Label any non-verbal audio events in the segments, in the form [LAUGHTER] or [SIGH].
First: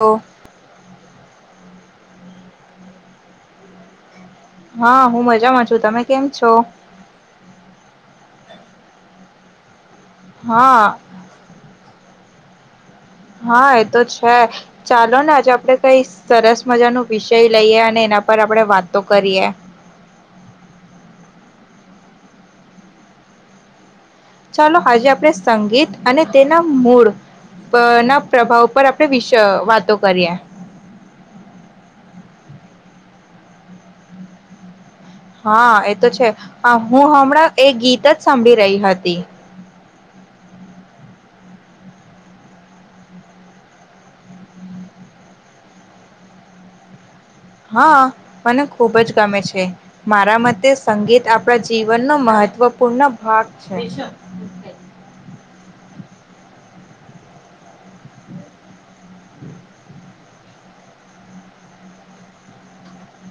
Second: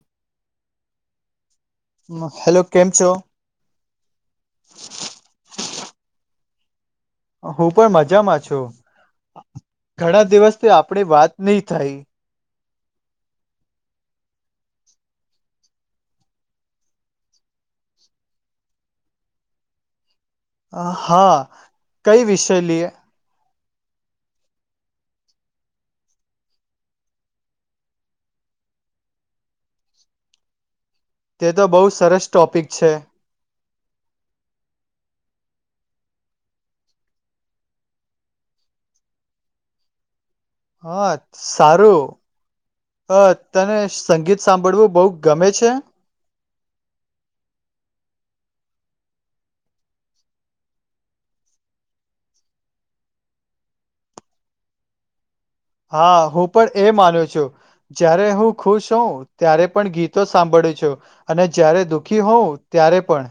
તો હ હેલો કેમ છો હા હું મજામાં છું તમે કેમ છો હું પણ મજામાં છું ઘણા દિવસથી હા આપણે વાત નહી થાય હા એ તો છે ચાલો ને આજે આપડે કઈ સરસ મજા ન વિષય લઈએ અને એના પર આપણે વાતો કરીએ હા કઈ વિષય લીએ ચાલો આજે આપણે સંગીત અને તેના મૂળ ના પ્રભાવ પર આપણે વિ વાતો કરીએ તે તો બહુ સરસ ટોપિક છે હા એ તો છે હું હમણાં એ ગીત જ સાંભળી રહી હતી હા સારું હ તને સંગીત સાંભળવું બહ ગમે છે હા મને ખૂબ જ ગમે છે મારા મતે સંગીત આપણા જીવનનો મહત્વપૂર્ણ ભાગ છે હા હું પણ એ માનું છું જ્યારે હું ખુશ હોઉં ત્યારે પણ ગીતો સાંભળું છું અને જ્યારે દુઃખી હોઉ ત્યારે પણ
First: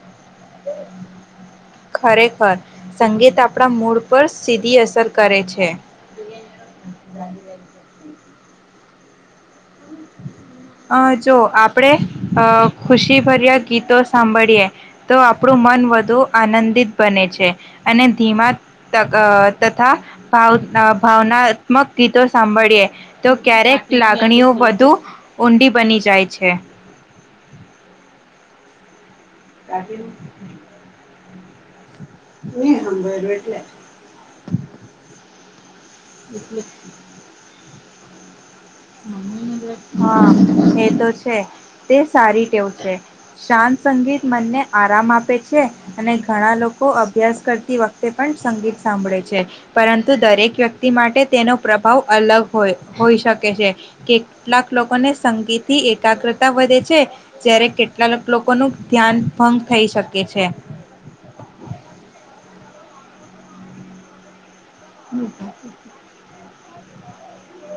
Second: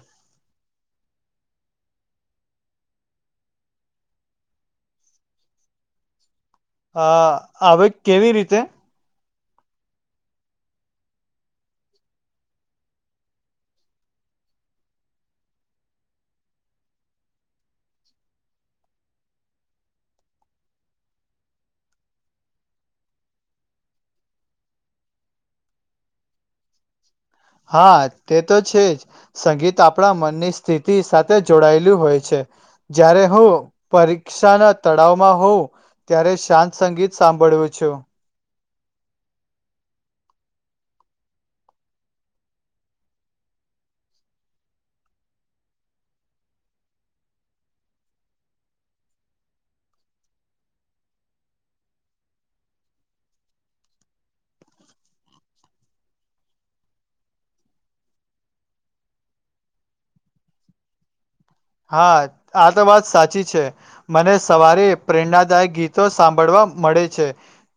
ખરેખર સંગીત આપણા મૂડ પર સીધી અસર કરે છે હા આવે કેવી રીતે અ જો આપણેે અ ખુશીભર્યા ગીતો સાંભળએ તો આપણું મન વધુ આનંદિત બને છે અને ધીમા તથાાવ ભાવનાત્મક ગીતો સાંભળીએ તો ક્યારેક લાગણીઓ તુ ઊંડી બની જાય છે હા તે તો છે જ સંગીત આપણા મનની સ્થિતિ સાથે તે જોડાઈ હોય છે જ્યારે હું પરીક્ષા ના તળાવમાં હોઉ ત્યારે શાંત સંગીત સાંભળું છું હા એ તો છે તે સારી ટેવ છે શાંત સંગીત મનને આરામ આપે છે અને ઘણા લોકો અભ્યાસ કરતી વખતે પણ સંગીત સાંભળે છે પરંતુ દરેક વ્યક્તિ માટે તેનો પ્રભાવ અલગ હોય હોઈ શકે કેટલાક લોકોને સંગીથી એકાગ્રતા વધે છે જ્યારે કેટલાક લોકોનું ધ્યાન ભંગ થઈ શકે છે હા આ તો વાત સાચી છે મને સવારે પ્રેરણાદાયક ગીતો સાંભળવા મળે છે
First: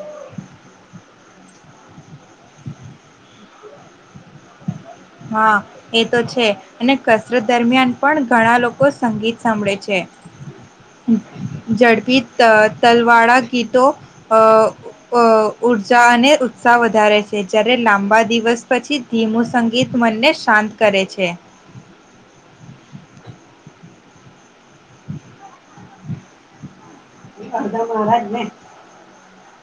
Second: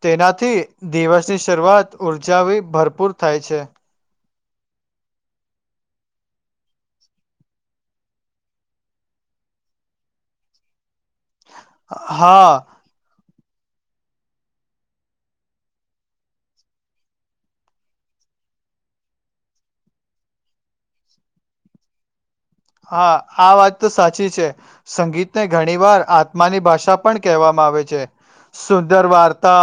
તેનાથી દિવસની શરૂઆત ઉર્જા વી ભરપૂર થાય છે. હા એ તો છે અને કસરત દરમિયાન પણ ઘણા લોકો સંગીત સાંભળે છે. ઝડપી હા તલવાડા કી તો ઉઊર્જા અને ઉત્સાહ વધારે છે જ્યારે લાંબા દિવસ પછી. ધીમું સંગીત મનને શાંત કરે છે. હા આ વાત તો સાચી છે. સંગીત ને ઘણી વાર આત્માની ભાષા પણ કહેવામાં આવે છે સુંદર વાર્તા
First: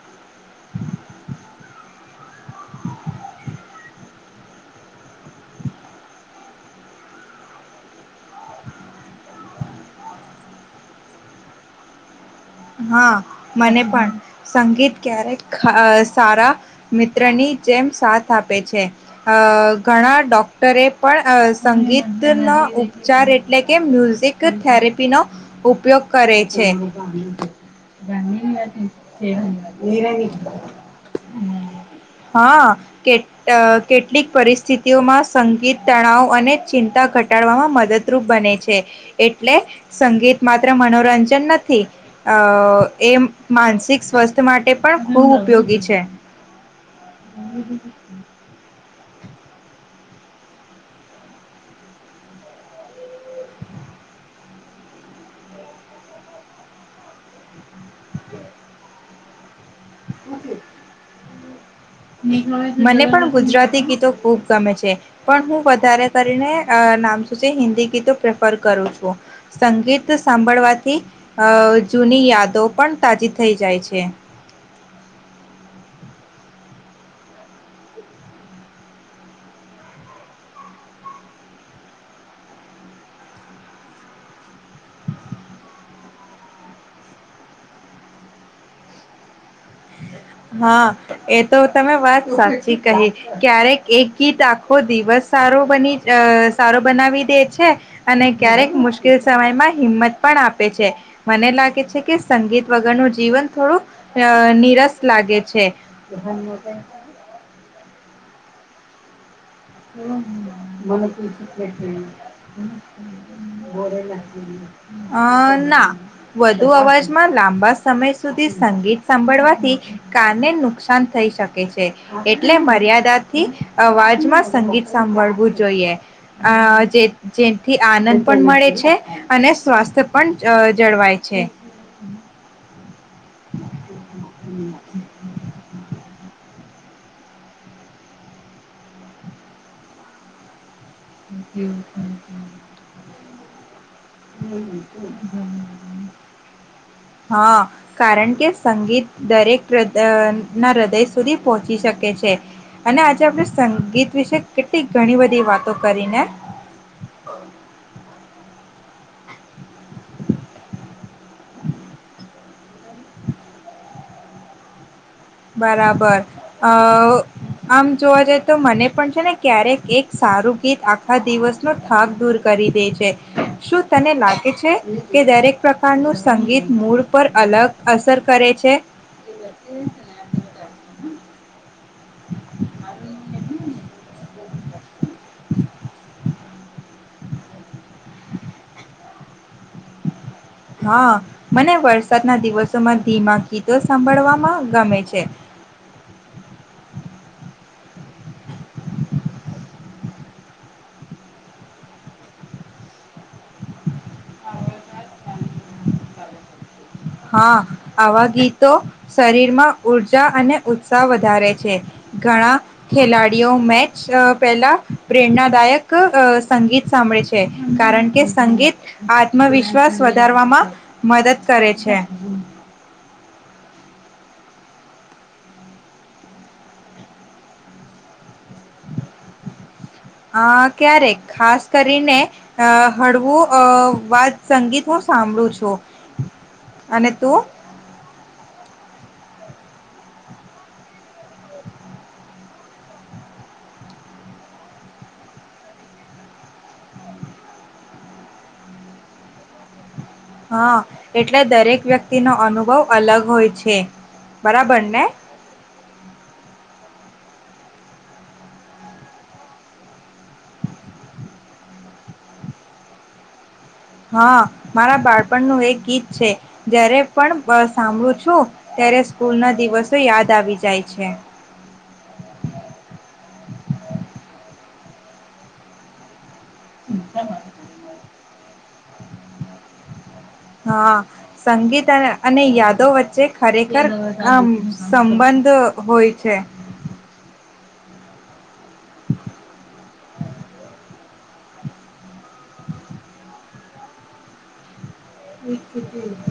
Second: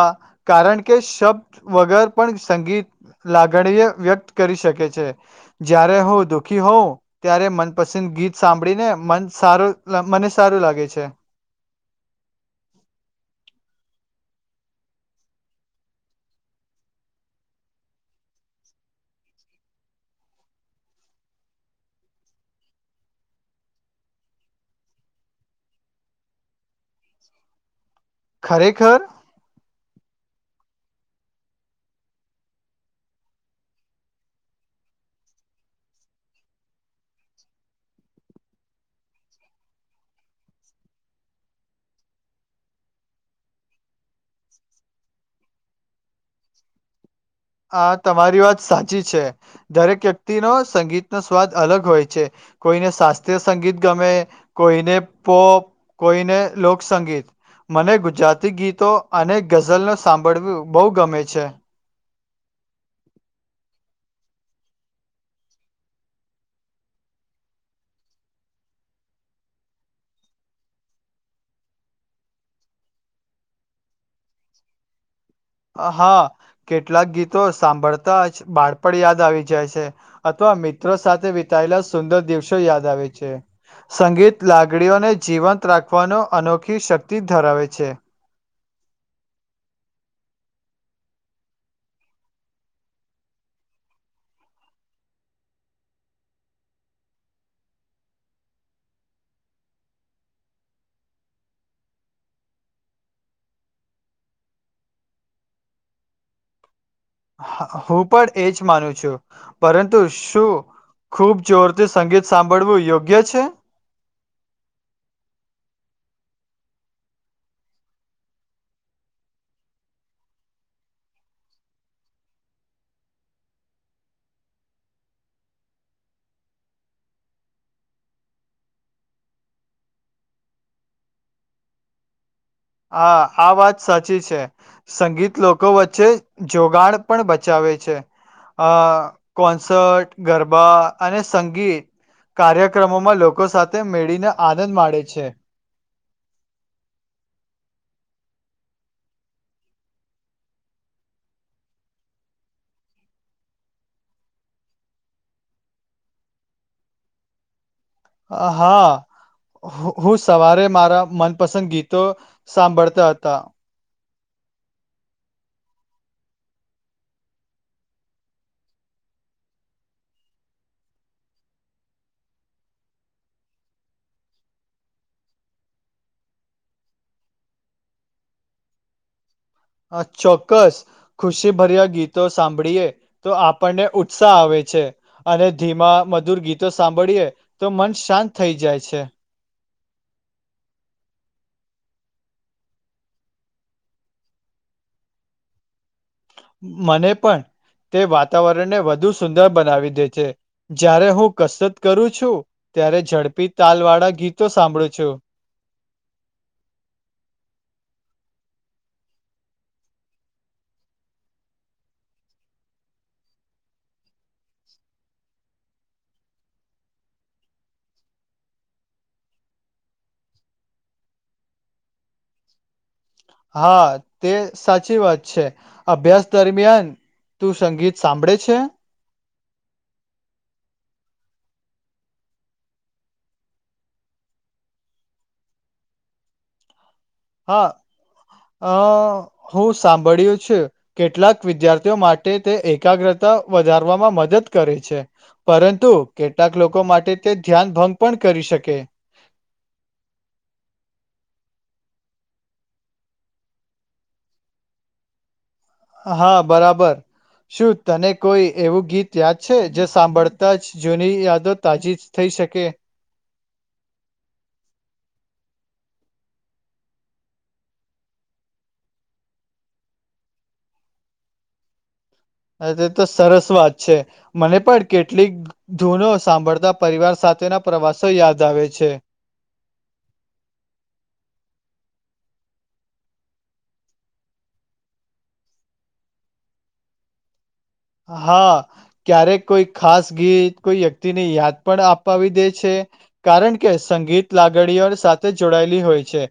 કારણ કે શબ્દ વગર પણ સંગીત લાગણીય વ્યક્ત કરી શકે છે જ્યારે હું દુઃખી હોઉં ત્યારે મન પસિંદ ગીત સાંભળી ને મ સારો મને સારું લાગે છે. હા મને પણ સંગીત ક્યારેક સારા મિત્રની જેમ સાથ આપે છે અ ઘણા ડોક્ટરે પણ સંગીતનો ઉપચાર એટલે કે મ્યુઝિક થેરેપીનો ઉપયોગ કરે છે. ખરેખર [INAUDIBLE] હા કે કેટલીક પરિસ્થિતિઓમાં સંગીત તણાવ અને ચિંતા ઘટાડવામાં મદદરૂપ બને છે એટલે સંગીત માત્ર મનોરંજન નથી અ એ માનસિક સ્વસ્થ માટે પણ બહુ ઉપયોગી છે. હા તમારી વાત સાચી. છે દરેક વ્યક્તિ ન સંગીતનો સ્વાદ અલગ હોય છે કોઈને શાસ્ત્રીય સંગીત ગમે કોઈને પોપ કોઈને લોકસંગીત મને ગુજરાતી ગીતો અને ગઝલનો સાંભળવ્યું બહુ ગમે છે. છે. મને પણ ગુજરાતી ગીતો ખૂબ ગમે છે પણ હું વધારે કરીને નામ છું છે હિન્દી ગીતો પ્રેફર કરું છું સંગીત સાંભળવાથી જૂની યાદો પણ તાજી થઈ જાય છે. હા કેટલાક ગીતો સાંભળતા જ બાળપણ યાદ આવી જાય છે અથવા મિત્રો સાથે વિતાયેલા સુંદર દિવસો યાદ આવે છે સંગીત લાગડીઓને જીવંત રાખવાનો અનોખી શક્તિ ધરાવે છે. હા એ તો તમે વાત સાચી કહી ક્યારેક એક ગીત આખો દિવસ સારો બની સારો બનાવી દે છે અને ક્યારેક મુશ્કેલ સમયમાં હિંમત પણ આપે છે મને લાગે છે કે સંગીત વગરનું જીવન થોડું નિરસ લાગે છે. હ હું પણ એજ માનું છું. પરંતુ શું ખૂબ જોરથી સંગીત સાંભળવું યોગ્ય છે મ અ ના. વધુ અવાજમાં લાંબા સમય સુધી સંગીત સાંભળવાથી કને નુકસાન થઈ શકે છે એટલે મર્યાદાથી અવાજમાં સંગીત સાંભળવું જોઈએ જે જેથી આનંદ પણ મળે છે અને સ્વાસ્થ્ય પણ જળવાય છે. હા આ વાત સાચી છે સંગીત લો લોકો વચ્ચે જોગણ પણ બચાવે છે અ કોન્સર્ટ ગરબા અને સંગીત કાર્યક્રમોમાં લોકો સાત તે મેળીને આનંદ માડે છે. હા કારણ કે સંગીત દરેક હ ના હૃદય સુધી પહોંચી શકે છે અને આજે આપણે સંગીત વિશે કેટલી ઘણી બધી વાતો કરીને. હા હું સવારે મારા મનપસંદ ગીતો સાંભળતા હતા. બરાબર અ આમ જોવા જઈ તો મને પણ છે ને ક્યારેક એક સારું ગીત આખા દિવસનો થાક દૂર કરી દે છે શું તને લાગે છે કે દરેક પ્રકારનું સંગીત મૂડ પર અલગ અસર કરે છે. હા ચોક્કસ, ખુશી ભર્યા. ગીતો સાંભળીએ તો આપણને ઉત્સાહ આવે છે, અને ધીમા, મધુર ગીતો સાંભળીએ તો મન શાંત થઈ જાય છે. હા, મને વરસાદના દિવસોમાં ધીમા ગીતો સાંભળવામાં ગમે છે. મને પણ તે વાતાવરણને વધુ સુંદર બનાવી દે છે, જ્યારે હું કસરત કરું છું ત્યારે ઝડપી તાલવાળા ગીતો સાંભળો છો? હા, આવા ગીતો શરીરમાં ઊર્જા અને ઉત્સાહ વધારે છે. ઘણા ખેલાડીઓ મેચ પહેલા પ્રેરણાદાયક સંગીત સાંભળે છે, કારણ કે સંગીત આત્મવિશ્વાસ વધારવામાં મદદ કરે છે. હ. હા, તે સાચી વાત છે. અભ્યાસ દરમિયાન તું સંગીત સાંભળે છે? આ ક્યારેક ખાસ કરીને અ હળવું અ વાત સંગીત હું સાંભળું છું. અને તું? હા, અ હું સાંભળ્યું છે કેટલાક વિદ્યાર્થીઓ માટે તે એકાગ્રતા વધારવામાં મદદ કરે છે, પરંતુ કેટલાક લોકો માટે તે ધ્યાન ભંગ પણ કરી શકે. હા, એટલે દરેક વ્યક્તિ નો અનુભવ અલગ હોય છે, બરાબર ને? હા, બરાબર. શું તને કોઈ એવું ગીત યાદ છે, જે સાંભળતા જ જૂની યાદો તાજી થઈ શકે? હા, મારા બાળપણનું એક ગીત છે. જ્યારે પણ સાંભળું છું, ત્યારે સ્કૂલ ના દિવસો યાદ આવી જાય છે. હા, તે તો સરસ વાત છે. મને પણ કેટલીક ધૂનો સાંભળતા પરિવાર સાથેના પ્રવાસો યાદ આવે છે. હા સંગીત અને યાદો ખરેખર અ સંબંધ હોય છે. હા. ક્યારેક કોઈ ખાસ ગીત કોઈ વ્યક્તિ ની યાદ પણ અપાવી દે છે, કારણ કે સંગીત લાગણીઓ સાથે જોડાયેલી હોય છે.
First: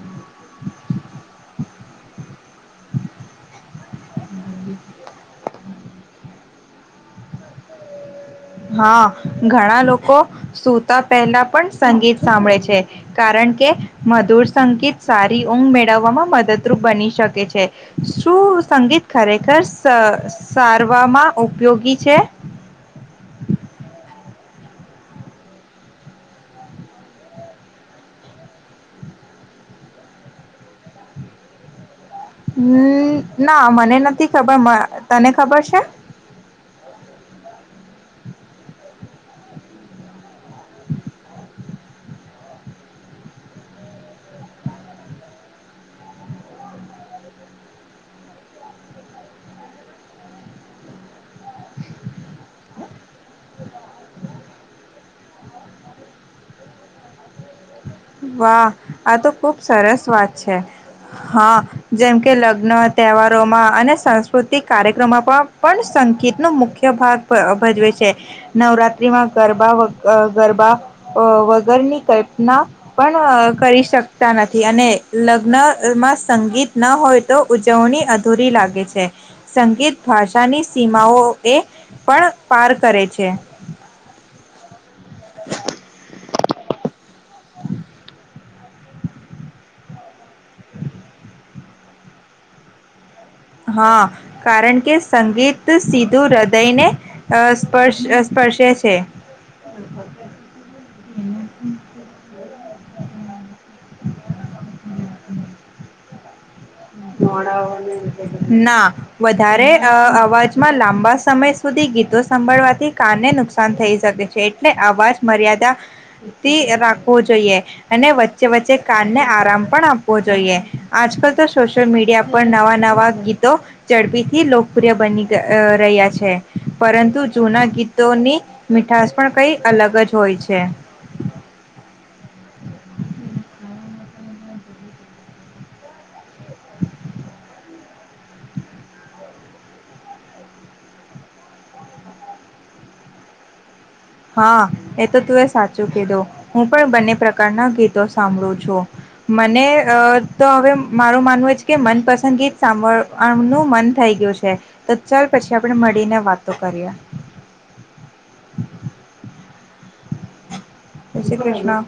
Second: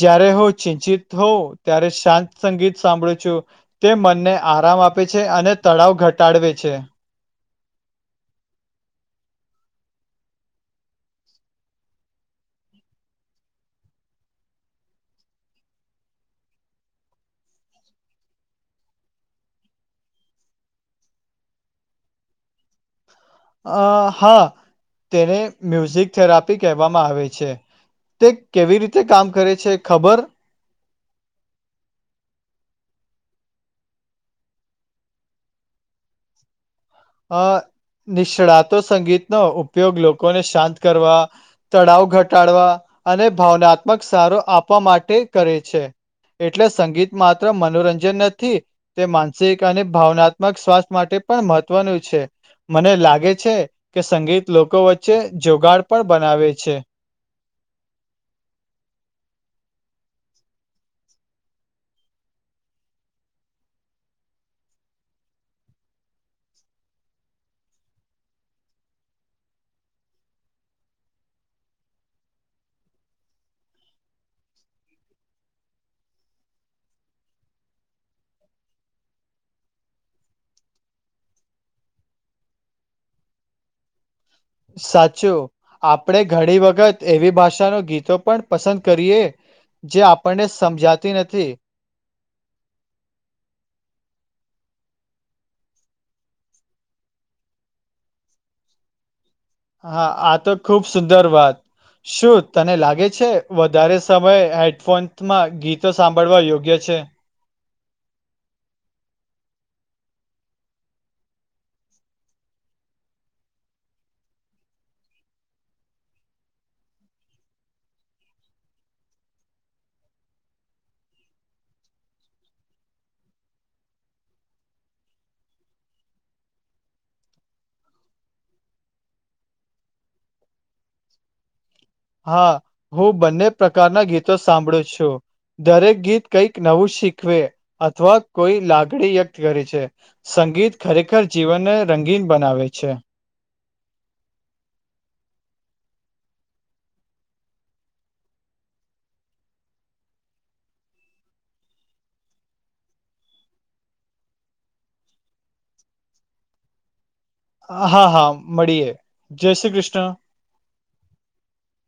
જ્યારે હું ચિંતિત હોઉ ત્યારે શાંત સંગીત સાંભળો છો? તે મને ને આરામ આપે છે અને ઘટાડવે છે. હા, ઘણા લોકો સુતા પહેલા પણ સંગીત સાંભળે છે, કારણ કે મધુર સંગીત સારી ઊંઘ મેળવવામાં મદદરૂપ બની શકે છે. શું સંગીત ખરેખર સારવામાં ઉપયોગી છે? અ હા, તેને મ્યુઝિક થેરાપી કહેવામાં આવે છે. તે કેવી રીતે કામ કરે છે, ખબર? હમ, ના, મને નથી ખબર. તને ખબર છે? અ નિષ્ણાતો સંગીતનો ઉપયોગ લોકો કોને શાંત કરવા તણાવ ઘટાડવા અને ભાવનાત્મક સારો આપવા માટે કરે છે. એટલે સંગીત માત્ર મનોરંજન નથી, તે માનસિક અને ભાવનાત્મક સ્વાસ્થ્ય માટે પણ મહ મહવનું છે. મને લાગે છે કે સંગીત લોકો વચ્ચે જોગાડ પણ બનાવે છે. વાહ, આ તો ખુબ સરસ વાત છે. હા, જેમ કે લગ્ન, તહેવારોમાં અને સાંસ્કૃતિક કાર્યક્રમોમાં પણ સંગીતનો મુખ્ય ભાગ ભજવે છે. નવરાત્રીમાં ગરબા ગરબા વગરની કલ્પના પણ કરી શકતા નથી. અને લગ્નમાં સંગીત ના હોય તો ઉજવણી અધૂરી લાગે છે. સંગીત ભાષાની સીમાઓ એ પણ પાર કરે છે. સાચું, આપડે ઘણી વખત એવી ભાષા ચાલો, ગીતો પણ પસંદ કરીએ જે આપણને સમજાતી નથી. હા, કારણ કે સંગીત સીધું હૃદયને સ્પર્શ સ્પર્શે છે. હા, આ તો ખુબ સુંદર વાત શું તને લાગે છે. વધારે સમયે હેડફોનમાં ગીતો સાંભળવા યોગ્ય છે. નોડ ના વધારે અવાજમાં લાંબા સમય સુધી ગીતો સાભળવાથી કાનને નુકસાન થઈ શકે છે એટલે અવાજ મર્યાદાથી રાખવો જોઈએ અને વચ્ચે વચ્ચે કાનને આરામ પણ આપવો જોઈએ આજકાલ તો સોશિયલ મીડિયા પર નવા નવા ગીતો ઝડપીથી લોકપ્રિય બની રહ્યા છે પરંતુ જૂના ગીતોની મીઠશ પણ કઈ અલગ જ હોય છે હા હું બંને પ્રકારના ગીતો સાંભળું છું દરેક ગીત કઈક નવું શીખવે અથવા કોઈ લાગણી વ્યક્ત કરે છે સંગીત ખરેખર જીવનને રંગીન બનાવે છે હા એ તો તું એ સાચું કીધું હું પણ બંને પ્રકારના ગીતો સાંભળું છું મને તો હવે મારું માનવું જ કે મનપસંદ ગીત સાંભળવાનું મન થઈ ગયું છે તો ચાલ પછી આપણે મળીને વાતો કરીએ હા હા મળીએ જય શ્રી કૃષ્ણ જય શ્રી કૃષ્ણ